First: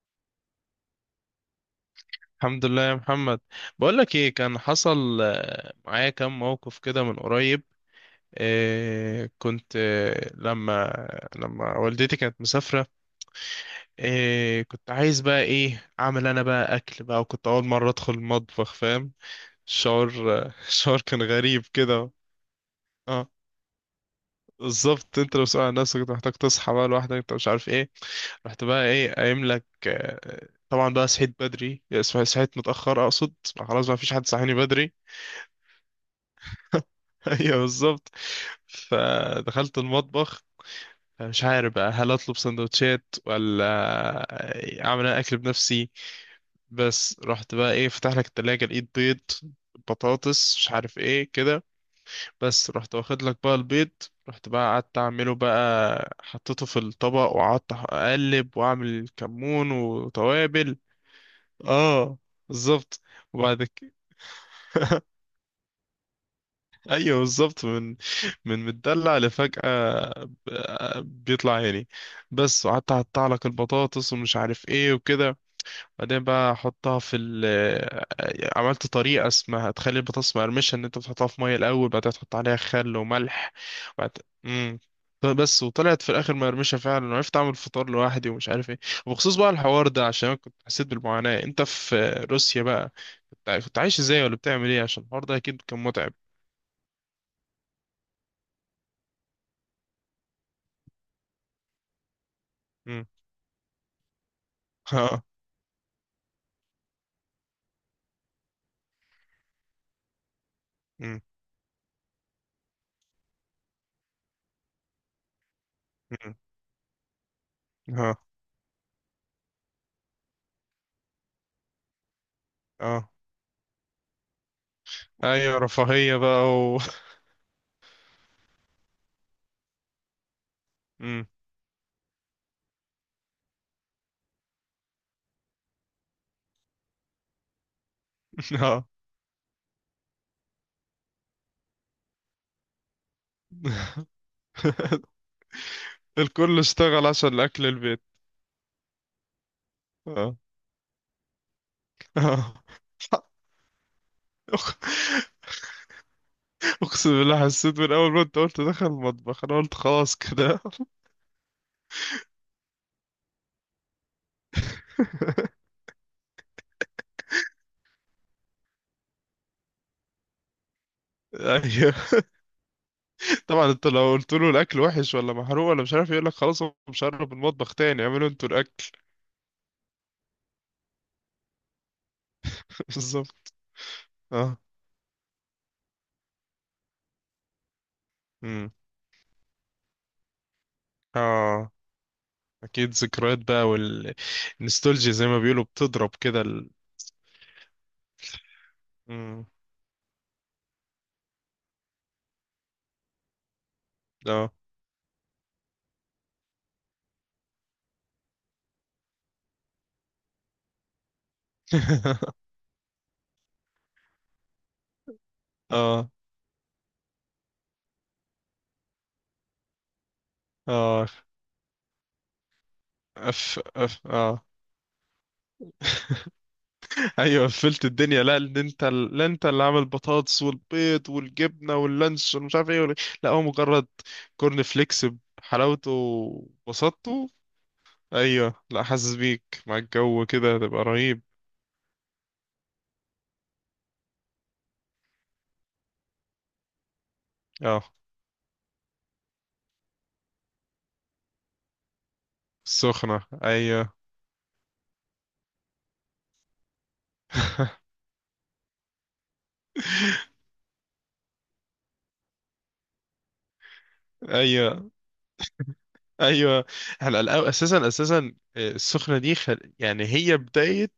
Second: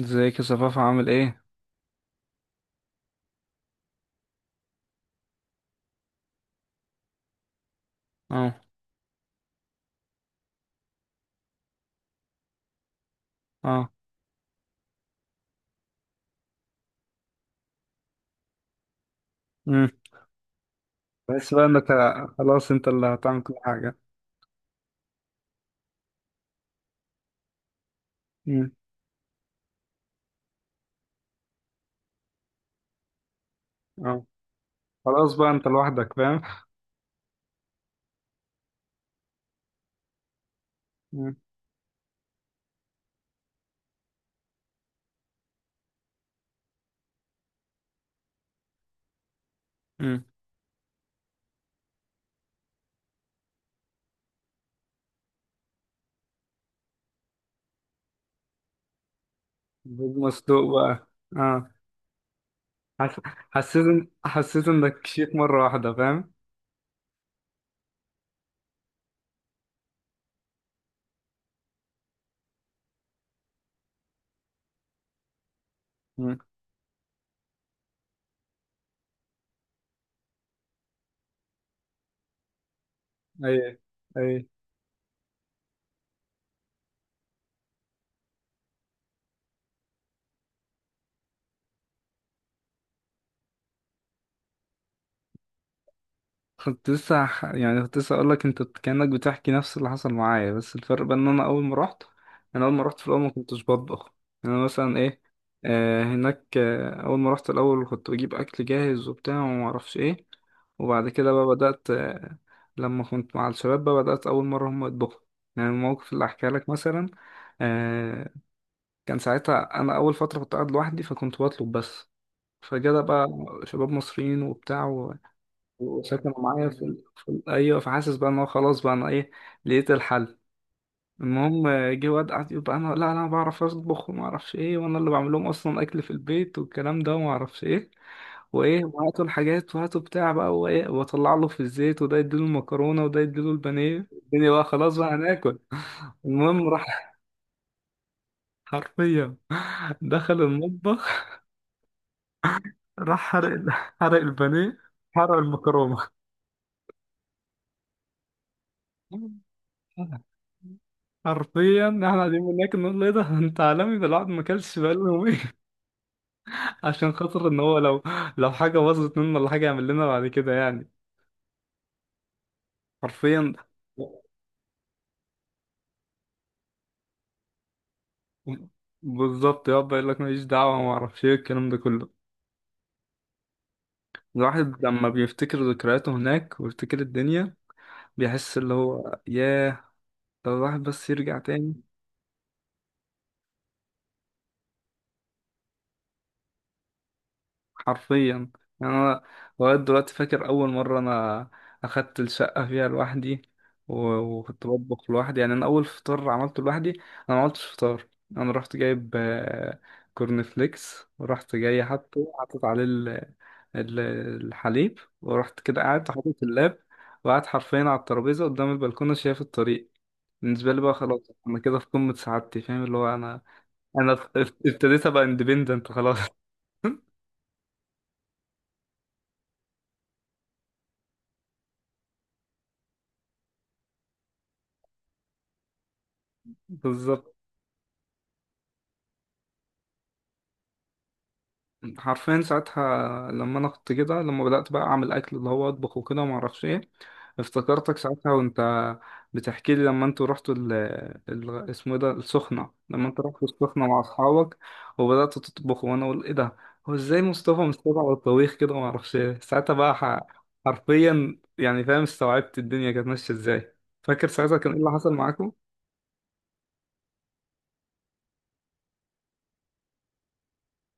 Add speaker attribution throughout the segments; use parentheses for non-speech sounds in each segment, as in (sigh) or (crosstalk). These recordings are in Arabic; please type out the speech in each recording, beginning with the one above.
Speaker 1: ازيك يا صفاف؟ عامل ايه؟
Speaker 2: الحمد لله يا محمد. بقول لك ايه، كان حصل معايا كام موقف كده من قريب.
Speaker 1: اه.
Speaker 2: إيه، كنت لما والدتي كانت مسافرة.
Speaker 1: اه.
Speaker 2: إيه كنت عايز بقى ايه، اعمل انا بقى اكل بقى، وكنت اول مرة ادخل المطبخ، فاهم؟
Speaker 1: امم.
Speaker 2: الشعور آه، (laughs) الشعور كان
Speaker 1: بس
Speaker 2: غريب
Speaker 1: بقى انك
Speaker 2: كده.
Speaker 1: خلاص انت اللي
Speaker 2: اه
Speaker 1: هتعمل كل حاجه.
Speaker 2: بالظبط. انت لو سؤال عن نفسك كنت محتاج تصحى بقى لوحدك، انت مش عارف ايه. رحت
Speaker 1: امم.
Speaker 2: بقى ايه قايم لك، طبعا بقى صحيت بدري. صحيت متأخر اقصد. خلاص ما فيش
Speaker 1: اه.
Speaker 2: حد صحيني بدري.
Speaker 1: خلاص بقى انت لوحدك فاهم.
Speaker 2: (laughs) ايوه بالظبط. فدخلت المطبخ.
Speaker 1: امم.
Speaker 2: مش عارف بقى هل اطلب سندوتشات ولا اعمل انا اكل بنفسي. بس رحت بقى ايه فتح لك التلاجة، لقيت بيض،
Speaker 1: امم.
Speaker 2: بطاطس، مش عارف ايه كده. بس رحت واخد لك بقى البيض. رحت بقى قعدت اعمله بقى، حطيته في الطبق وقعدت اقلب واعمل كمون
Speaker 1: بيض مسلوق
Speaker 2: وتوابل.
Speaker 1: بقى. اه.
Speaker 2: اه بالظبط.
Speaker 1: حس...
Speaker 2: وبعد كده.
Speaker 1: حسيت انك شيك مره واحده فاهم.
Speaker 2: ايوه بالظبط. من متدلع لفجأة. بيطلع عيني بس. وقعدت اقطع لك البطاطس ومش عارف ايه وكده. بعدين
Speaker 1: امم.
Speaker 2: بقى احطها في ال. عملت طريقة اسمها تخلي البطاطس مقرمشة، ان انت بتحطها في مية الاول بعدين تحط عليها خل وملح.
Speaker 1: ايوه.
Speaker 2: وبعد.
Speaker 1: اي.
Speaker 2: امم بس وطلعت في الاخر مقرمشة فعلا، وعرفت اعمل فطار لوحدي ومش عارف ايه. وبخصوص بقى الحوار ده، عشان أنا كنت حسيت بالمعاناة انت في روسيا بقى. كنت عايش ازاي، ولا بتعمل ايه؟ عشان الحوار ده اكيد كان متعب.
Speaker 1: كنت لسه يعني كنت لسه اقول لك انت كأنك بتحكي نفس اللي حصل معايا، بس الفرق بقى ان انا اول ما رحت في الاول ما كنتش بطبخ. يعني انا مثلا ايه،
Speaker 2: ها.
Speaker 1: هناك اول ما رحت الاول كنت بجيب اكل جاهز وبتاع وما اعرفش ايه. وبعد
Speaker 2: مم.
Speaker 1: كده بقى بدأت لما كنت مع الشباب بقى بدأت اول مرة هم يطبخوا. يعني الموقف اللي
Speaker 2: مم.
Speaker 1: احكي لك مثلا،
Speaker 2: ها.
Speaker 1: آه كان ساعتها انا اول فترة كنت قاعد لوحدي فكنت بطلب بس. فجدا
Speaker 2: اه.
Speaker 1: بقى شباب مصريين وبتاع
Speaker 2: ايوه رفاهية
Speaker 1: وساكنة
Speaker 2: بقى
Speaker 1: معايا
Speaker 2: و.
Speaker 1: في ال أيوة، فحاسس بقى إن هو خلاص بقى أنا إيه، لقيت الحل.
Speaker 2: مم.
Speaker 1: المهم، جه واد قعد يقول بقى: أنا، لا، أنا بعرف أطبخ وما أعرفش إيه، وأنا اللي بعمل لهم أصلا أكل في البيت والكلام ده وما أعرفش إيه، وإيه
Speaker 2: ها.
Speaker 1: وهاتوا الحاجات وهاتوا بتاع بقى وإيه، وأطلع له في الزيت وده يديله المكرونة وده يديله البانيه، الدنيا بقى خلاص بقى
Speaker 2: (laughs)
Speaker 1: هناكل. (laughs)
Speaker 2: الكل
Speaker 1: المهم
Speaker 2: اشتغل
Speaker 1: راح
Speaker 2: عشان اكل البيت.
Speaker 1: حرفيا
Speaker 2: اه.
Speaker 1: دخل المطبخ،
Speaker 2: اه.
Speaker 1: راح حرق حرق البانيه،
Speaker 2: أق-
Speaker 1: حرق المكرونة.
Speaker 2: اقسم بالله حسيت من اول ما انت قلت دخل المطبخ انا قلت خلاص كده.
Speaker 1: حرفيا احنا قاعدين هناك نقول له ايه ده؟ (laughs) انت عالمي ده، الواحد ما اكلش بقاله يومين.
Speaker 2: (laughs)
Speaker 1: (laughs) عشان خاطر ان هو لو حاجه باظت منه ولا حاجه يعمل لنا بعد كده يعني.
Speaker 2: ايوه
Speaker 1: حرفيا.
Speaker 2: طبعا. انت لو قلت له الاكل وحش ولا محروق ولا مش عارف، يقول لك خلاص هو مش هقرب المطبخ تاني، اعملوا انتوا الاكل.
Speaker 1: بالظبط، يقعد بقى يقول لك ماليش دعوه وما اعرفش ايه الكلام ده كله.
Speaker 2: (laughs) بالظبط. اه.
Speaker 1: الواحد لما بيفتكر ذكرياته هناك ويفتكر الدنيا، بيحس
Speaker 2: امم.
Speaker 1: اللي هو ياه، لو الواحد بس يرجع
Speaker 2: اه
Speaker 1: تاني.
Speaker 2: اكيد ذكريات بقى، والنستولجيا زي ما بيقولوا بتضرب كده.
Speaker 1: حرفيا. يعني انا
Speaker 2: امم.
Speaker 1: لغايه دلوقتي فاكر اول مره انا اخدت الشقه فيها لوحدي و-
Speaker 2: اه.
Speaker 1: وكنت بطبخ لوحدي. يعني انا اول فطار عملته لوحدي، انا ما عملتش فطار، انا رحت جايب كورن فليكس ورحت جاي
Speaker 2: (laughs)
Speaker 1: حاطط عليه ال- الحليب، ورحت كده قاعد
Speaker 2: اه.
Speaker 1: حاطط اللاب وقعد حرفيا على الترابيزه قدام البلكونه شايف الطريق. بالنسبه لي بقى
Speaker 2: اه.
Speaker 1: خلاص، انا كده في قمه سعادتي، فاهم اللي هو، انا
Speaker 2: أف أف
Speaker 1: انا
Speaker 2: اه.
Speaker 1: ابتديت ابقى اندبندنت خلاص.
Speaker 2: ايوه قفلت الدنيا. لا ان انت، لا انت اللي عامل بطاطس والبيض والجبنه واللانش ومش عارف ايه، لا هو مجرد كورن فليكس بحلاوته
Speaker 1: (laughs)
Speaker 2: وبساطته.
Speaker 1: بالظبط.
Speaker 2: ايوه لا حاسس بيك مع الجو كده هتبقى رهيب.
Speaker 1: حرفيا ساعتها لما انا كنت كده، لما بدأت بقى اعمل اكل اللي هو اطبخ وكده وما اعرفش ايه،
Speaker 2: اه
Speaker 1: افتكرتك ساعتها وانت بتحكي لي لما انتوا رحتوا اسمه إيه ده، السخنة، لما انت
Speaker 2: السخنه
Speaker 1: رحتوا السخنة
Speaker 2: ايوه.
Speaker 1: مع اصحابك وبدأتوا تطبخوا، وانا اقول ايه ده، هو ازاي مصطفى
Speaker 2: (laughs)
Speaker 1: مستوعب على الطبيخ كده وما اعرفش ايه. ساعتها بقى، حرفيا يعني فاهم، استوعبت الدنيا كانت ماشية ازاي. فاكر ساعتها كان ايه اللي
Speaker 2: ايوه
Speaker 1: حصل معاكم؟
Speaker 2: ايوه. احنا اساسا اساسا، السخنه دي خل... يعني هي بدايه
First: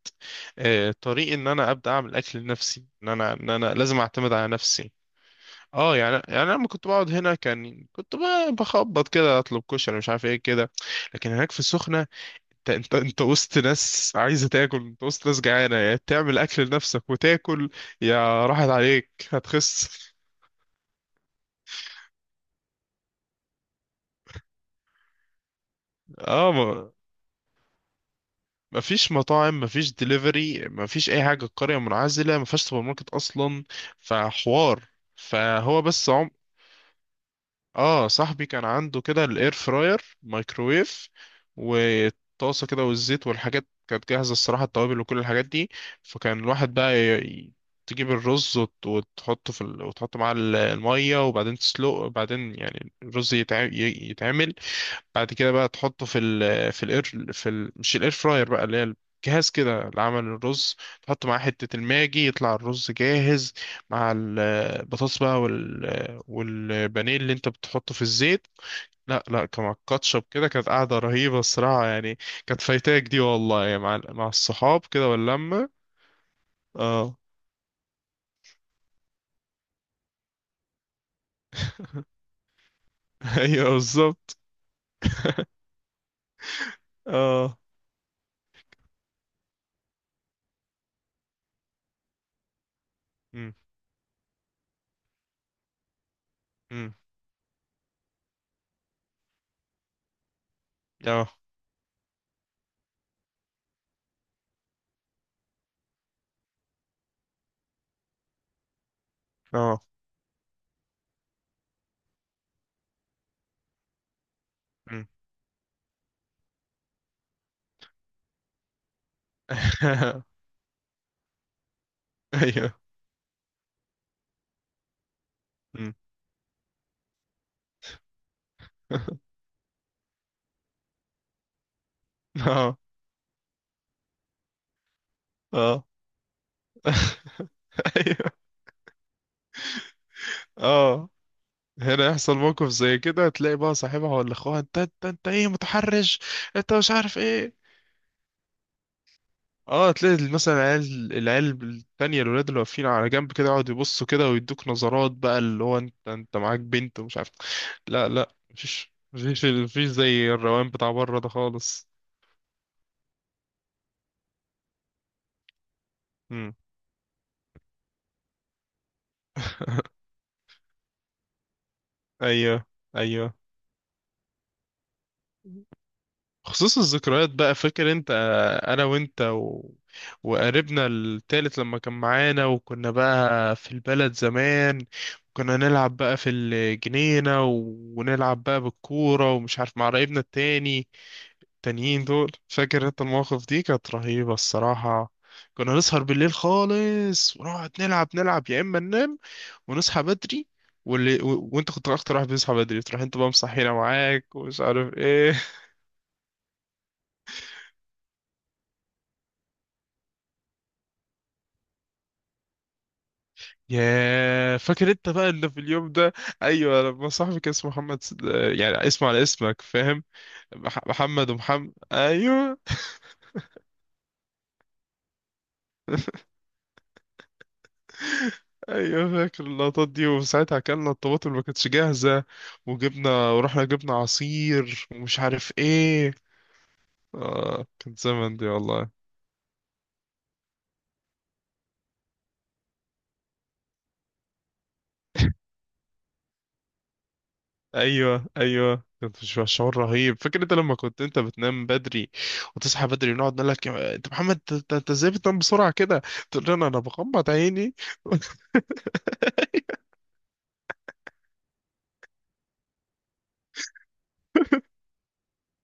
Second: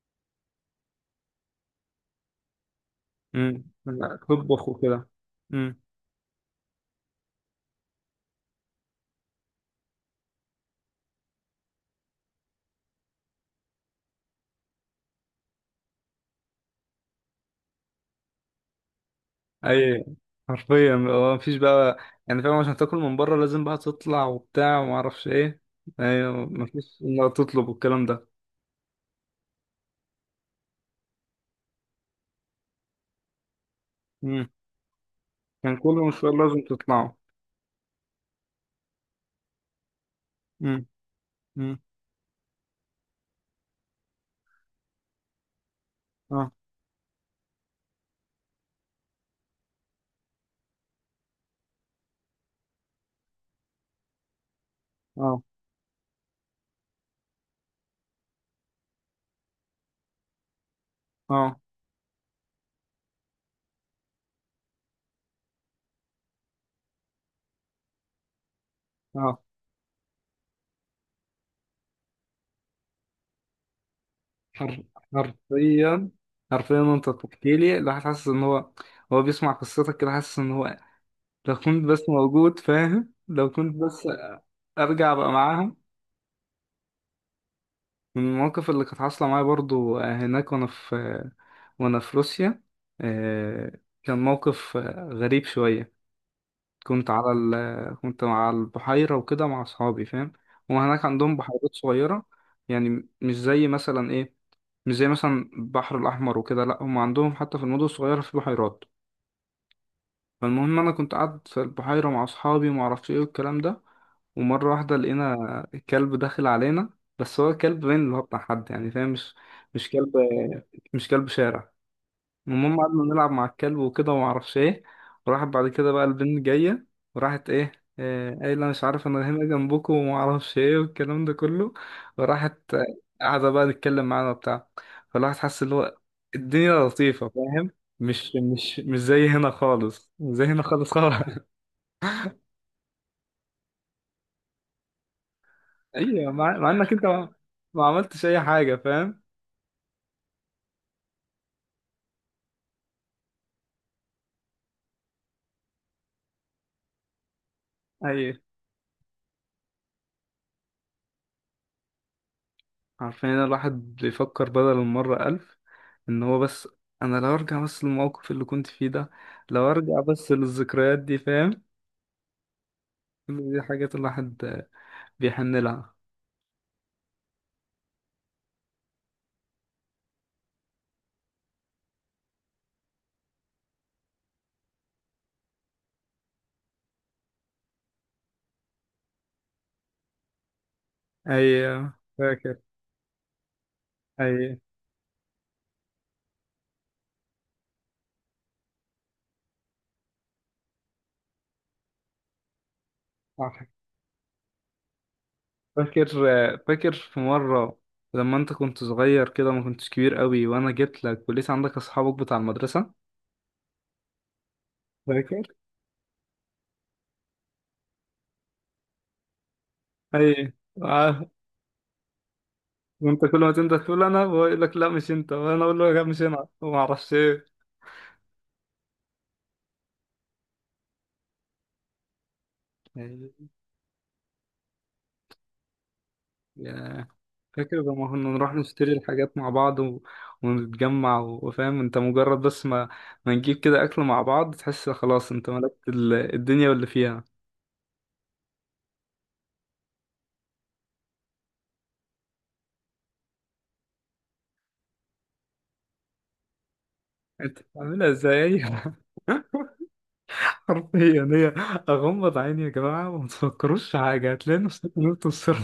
Speaker 2: طريق ان انا ابدا اعمل اكل لنفسي، ان انا ان
Speaker 1: امم.
Speaker 2: انا لازم اعتمد على
Speaker 1: تطبخ
Speaker 2: نفسي.
Speaker 1: وكده. امم.
Speaker 2: اه يعني يعني انا لما كنت بقعد هنا كان كنت بخبط كده اطلب كشري مش عارف ايه كده. لكن هناك في السخنه، انت وسط ناس عايزه تاكل، انت وسط ناس جعانه، يا تعمل اكل لنفسك وتاكل، يا راحت عليك هتخس.
Speaker 1: اي، حرفيا هو مفيش بقى، يعني فاهم، عشان تاكل من بره لازم بقى تطلع وبتاع وما اعرفش ايه. ايوه،
Speaker 2: اه
Speaker 1: مفيش انك تطلب والكلام ده.
Speaker 2: مفيش مطاعم، مفيش دليفري، مفيش اي حاجه، القريه منعزله مفيهاش سوبر ماركت اصلا.
Speaker 1: امم.
Speaker 2: فحوار.
Speaker 1: كان
Speaker 2: فهو
Speaker 1: كل
Speaker 2: بس عم.
Speaker 1: مشوار لازم تطلعه.
Speaker 2: اه صاحبي كان عنده كده الاير فراير،
Speaker 1: امم.
Speaker 2: مايكرويف،
Speaker 1: امم.
Speaker 2: وطاسه كده والزيت، والحاجات كانت جاهزه الصراحه التوابل وكل الحاجات دي. فكان
Speaker 1: اه.
Speaker 2: الواحد بقى ي... تجيب الرز وت- وتحطه في ال... وتحط معاه الميه وبعدين تسلقه وبعدين يعني الرز يتع... يتعمل. بعد
Speaker 1: اه.
Speaker 2: كده بقى تحطه في ال في ال مش الاير فراير بقى، اللي هي الجهاز كده لعمل الرز. تحط معاه
Speaker 1: اه.
Speaker 2: حتة الماجي يطلع الرز جاهز، مع البطاطس بقى، والبانيه اللي انت بتحطه في الزيت. لا
Speaker 1: اه.
Speaker 2: لا، كان مع الكاتشب كده كانت قاعدة رهيبة الصراحة يعني. كانت فايتاك دي والله يعني مع الصحاب
Speaker 1: حر-
Speaker 2: كده واللمة.
Speaker 1: حرفيا، حرفيا انت
Speaker 2: اه.
Speaker 1: بتحكي لي الواحد حاسس ان هو، هو بيسمع قصتك كده حاسس ان هو، لو كنت
Speaker 2: (laughs)
Speaker 1: بس موجود فاهم، لو
Speaker 2: ايوه
Speaker 1: كنت بس
Speaker 2: بالظبط.
Speaker 1: ارجع بقى معاهم.
Speaker 2: اه.
Speaker 1: من المواقف اللي كانت حاصله معايا برضو هناك، وانا في وأنا في روسيا،
Speaker 2: امم.
Speaker 1: آه، كان موقف غريب شوية.
Speaker 2: امم.
Speaker 1: كنت على البحيرة وكده مع أصحابي، فاهم هما هناك عندهم
Speaker 2: اه.
Speaker 1: بحيرات صغيرة. يعني مش زي مثلا إيه، مش زي مثلا البحر الأحمر وكده. لأ، هما عندهم حتى في المدن الصغيرة في بحيرات.
Speaker 2: اه.
Speaker 1: فالمهم أنا كنت قاعد في البحيرة مع أصحابي ومعرفش إيه والكلام ده، ومرة واحدة
Speaker 2: امم.
Speaker 1: لقينا كلب داخل علينا، بس هو كلب باين اللي هو بتاع حد يعني فاهم، مش كلب،
Speaker 2: (laughs)
Speaker 1: مش كلب شارع. المهم
Speaker 2: ايوه.
Speaker 1: قعدنا نلعب مع الكلب وكده وما اعرفش ايه. وراحت بعد كده
Speaker 2: امم.
Speaker 1: بقى البنت جايه، وراحت ايه، قايله مش عارف انا
Speaker 2: (laughs)
Speaker 1: هنا جنبكم وما اعرفش ايه والكلام ده كله، وراحت
Speaker 2: اه.
Speaker 1: قاعده بقى تتكلم معانا وبتاع. فالواحد حس اللي
Speaker 2: اه.
Speaker 1: هو الدنيا لطيفه،
Speaker 2: (laughs)
Speaker 1: فاهم. مش
Speaker 2: ايوه.
Speaker 1: مش مش زي هنا خالص، مش زي هنا خالص
Speaker 2: اه.
Speaker 1: خالص. (laughs)
Speaker 2: هنا يحصل موقف زي كده تلاقي بقى صاحبها ولا اخوها، انت انت انت ايه؟ متحرش؟
Speaker 1: ايوه، مع، مع
Speaker 2: انت
Speaker 1: انك
Speaker 2: مش
Speaker 1: انت
Speaker 2: عارف
Speaker 1: ما،
Speaker 2: ايه.
Speaker 1: ما عملتش اي حاجه فاهم.
Speaker 2: اه تلاقي مثلا العيال التانية، الولاد اللي واقفين على جنب كده يقعدوا يبصوا كده ويدوك نظرات بقى، اللي هو انت انت معاك بنت ومش عارف. لا
Speaker 1: ايوه،
Speaker 2: لا مفيش مفيش مفيش زي الروان بتاع بره ده خالص.
Speaker 1: عارفين ان الواحد بيفكر بدل المرة ألف إن هو
Speaker 2: امم.
Speaker 1: بس أنا لو أرجع بس للموقف اللي كنت فيه ده، لو أرجع بس للذكريات دي فاهم.
Speaker 2: ايوه ايوه.
Speaker 1: كل دي حاجات الواحد بيحن لها.
Speaker 2: خصوص الذكريات بقى، فاكر انت انا وانت و... وقريبنا التالت لما كان معانا، وكنا بقى في البلد زمان، كنا نلعب بقى في الجنينة ونلعب بقى بالكورة ومش عارف، مع قرايبنا التاني
Speaker 1: أي.
Speaker 2: التانيين دول.
Speaker 1: فاكر.
Speaker 2: فاكر انت المواقف دي كانت رهيبة
Speaker 1: أي.
Speaker 2: الصراحة. كنا نسهر بالليل خالص ونقعد نلعب نلعب، يا اما ننام ونصحى بدري. واللي و... وانت كنت اكتر واحد بيصحى بدري، تروح انت بقى
Speaker 1: عارف.
Speaker 2: مصحينا معاك ومش عارف ايه.
Speaker 1: فاكر فاكر في مرة لما أنت كنت صغير كده، ما كنتش كبير قوي، وأنا جيت لك ولسه عندك أصحابك بتاع المدرسة.
Speaker 2: يا فاكر انت بقى
Speaker 1: فاكر.
Speaker 2: اللي في اليوم ده. ايوه لما صاحبي كان اسمه محمد يعني اسمه على اسمك فاهم.
Speaker 1: أي. عارف.
Speaker 2: محمد ومحمد ايوه.
Speaker 1: وأنت كل ما تنده تقول أنا، بقول لك لا مش أنت، وأنا أقول له لا مش
Speaker 2: (laughs)
Speaker 1: أنا، وما أعرفش إيه.
Speaker 2: ايوه فاكر اللقطات دي، وساعتها اكلنا الطماطم اللي ما كانتش جاهزه، وجبنا
Speaker 1: أي.
Speaker 2: ورحنا جبنا عصير ومش عارف ايه.
Speaker 1: ياه.
Speaker 2: اه
Speaker 1: فاكر
Speaker 2: كان
Speaker 1: لما كنا
Speaker 2: زمن دي
Speaker 1: نروح
Speaker 2: والله.
Speaker 1: نشتري الحاجات مع بعض ونتجمع و- وفاهم انت، مجرد بس ما نجيب كده اكل مع بعض تحس خلاص انت ملكت الدنيا واللي فيها.
Speaker 2: ايوه ايوه كنت في شعور رهيب. فاكر انت لما كنت انت بتنام بدري وتصحى بدري ونقعد نقول لك انت محمد، انت انت ازاي بتنام بسرعه كده؟ تقول لنا انا بغمض
Speaker 1: انت
Speaker 2: عيني.
Speaker 1: بتعملها
Speaker 2: (laughs)
Speaker 1: ازاي؟ (laughs) حرفيا هي اغمض عيني يا جماعه وما تفكروش في حاجه هتلاقي نفسك نلت السر.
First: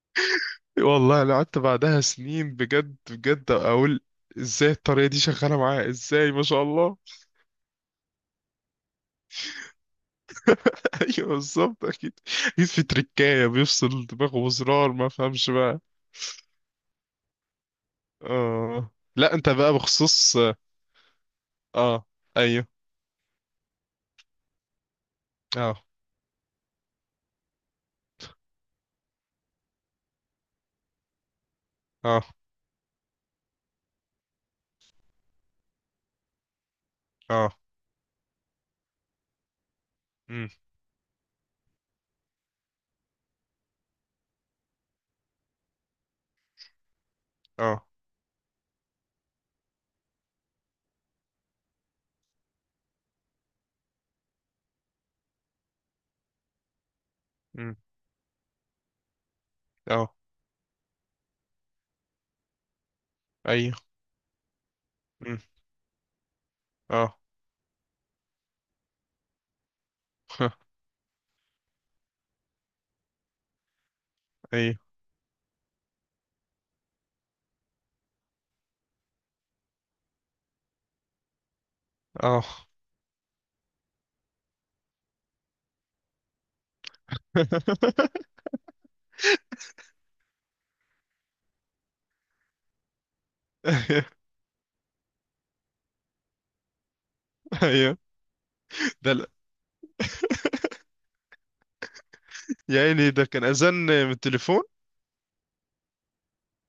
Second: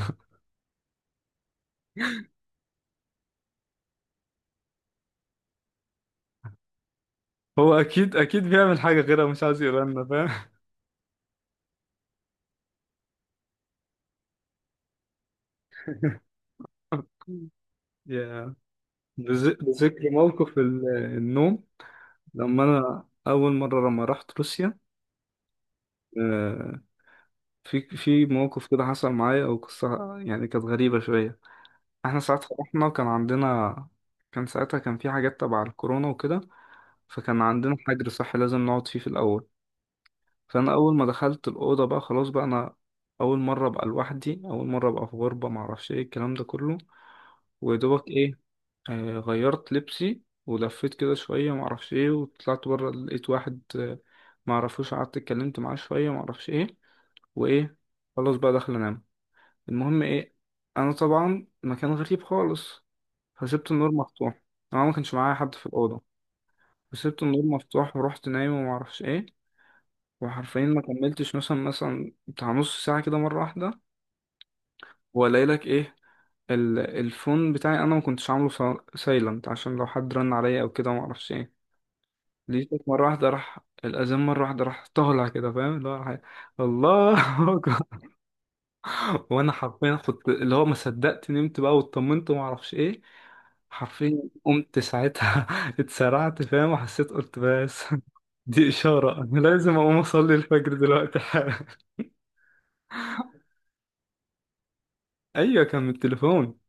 Speaker 2: والله انا قعدت بعدها سنين بجد بجد اقول ازاي الطريقه دي شغاله معاه، ازاي ما شاء الله.
Speaker 1: هو اكيد، اكيد بيعمل حاجه غيرها مش عايز يقولها لنا فاهم.
Speaker 2: (laughs) ايوه بالظبط اكيد اكيد. في تركايه بيفصل دماغه بزرار، ما فهمش بقى.
Speaker 1: (laughs) يا،
Speaker 2: اه لا انت بقى
Speaker 1: بذكر
Speaker 2: بخصوص.
Speaker 1: موقف النوم
Speaker 2: اه.
Speaker 1: لما
Speaker 2: ايوه.
Speaker 1: انا اول مره لما رحت روسيا.
Speaker 2: اه.
Speaker 1: آه، في موقف كده حصل معايا او قصه يعني كانت غريبه شويه. احنا
Speaker 2: اه.
Speaker 1: ساعتها رحنا وكان عندنا، كان ساعتها كان في حاجات تبع الكورونا وكده، فكان
Speaker 2: اه.
Speaker 1: عندنا حجر صحي لازم نقعد فيه في الاول.
Speaker 2: امم.
Speaker 1: فانا اول ما دخلت الاوضه بقى خلاص بقى انا، اول مره ابقى لوحدي، اول مره ابقى في غربه، معرفش ايه الكلام ده كله.
Speaker 2: اه.
Speaker 1: ودوبك ايه، آه غيرت لبسي ولفيت كده شويه معرفش ايه، وطلعت بره لقيت واحد معرفوش، قعدت اتكلمت معاه شويه معرفش ايه
Speaker 2: امم.
Speaker 1: وايه، خلاص بقى داخل انام. المهم
Speaker 2: اه.
Speaker 1: ايه، انا طبعا مكان غريب خالص، فسبت
Speaker 2: ايوه.
Speaker 1: النور مفتوح، انا ما كانش معايا
Speaker 2: امم.
Speaker 1: حد في الاوضه،
Speaker 2: اه.
Speaker 1: فسبت النور مفتوح ورحت نايم وما اعرفش ايه. وحرفيا
Speaker 2: (laughs)
Speaker 1: ما كملتش مثلا بتاع نص ساعه كده، مره واحده
Speaker 2: ايوه.
Speaker 1: والاقي لك ايه، الفون بتاعي انا ما كنتش عامله سايلنت، عشان لو حد رن عليا او كده ما اعرفش ايه.
Speaker 2: اه.
Speaker 1: لقيتك مره واحده راح الاذان مره واحده، راح طالع كده فاهم اللي هو إيه، الله. (laughs)
Speaker 2: (laughs)
Speaker 1: وانا حرفيا كنت اللي هو ما صدقت نمت بقى واطمنت وما اعرفش ايه.
Speaker 2: ايوه
Speaker 1: حرفيا قمت ساعتها (laughs) اتسرعت فاهم، وحسيت قلت بس
Speaker 2: ايوه.
Speaker 1: (laughs) دي
Speaker 2: ده
Speaker 1: اشاره
Speaker 2: لا.
Speaker 1: انا لازم اقوم اصلي الفجر دلوقتي حالا. (laughs)
Speaker 2: يا عيني ده كان اذان من التليفون.
Speaker 1: ايوه كان من التليفون.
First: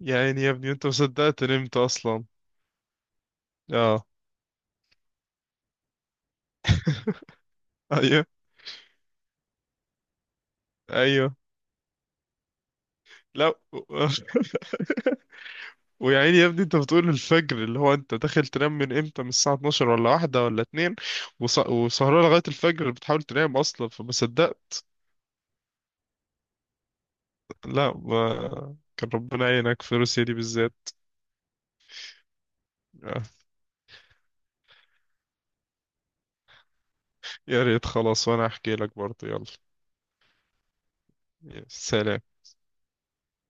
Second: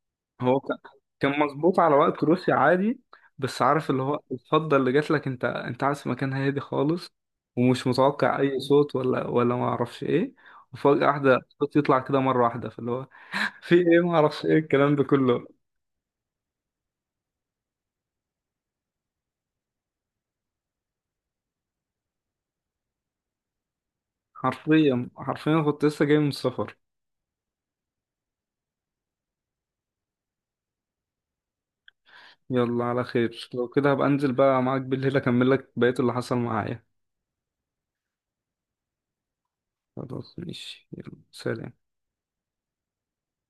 Speaker 2: يا عيني يا
Speaker 1: هو
Speaker 2: ابني
Speaker 1: كان
Speaker 2: انت ما
Speaker 1: كان
Speaker 2: صدقت نمت
Speaker 1: مظبوط على وقت
Speaker 2: اصلا.
Speaker 1: روسيا عادي، بس عارف اللي
Speaker 2: اه.
Speaker 1: هو الفضه اللي جات لك، انت عارف مكان هادي خالص ومش
Speaker 2: ايوه
Speaker 1: متوقع اي صوت ولا ما اعرفش ايه، وفجاه
Speaker 2: ايوه.
Speaker 1: واحده الصوت يطلع كده مره واحده فاللي هو
Speaker 2: لا
Speaker 1: (laughs) في ايه
Speaker 2: و-
Speaker 1: ما اعرفش ايه الكلام ده
Speaker 2: (laughs)
Speaker 1: كله.
Speaker 2: ويا عيني يا ابني انت بتقول الفجر، اللي هو انت داخل تنام من امتى؟ من الساعه 12 ولا واحدة ولا اتنين، وسهران لغايه الفجر بتحاول تنام اصلا فما صدقت.
Speaker 1: حرفيا كنت لسه جاي من السفر.
Speaker 2: لا ما... كان ربنا يعينك في روسيا دي بالذات.
Speaker 1: يلا على
Speaker 2: (laughs)
Speaker 1: خير، لو كده هبقى انزل بقى معاك بالليل اكمل لك بقية اللي حصل معايا.
Speaker 2: يا ريت خلاص وانا احكي لك برضه يلا.
Speaker 1: خلاص ماشي، يلا
Speaker 2: يا
Speaker 1: سلام.
Speaker 2: سلام.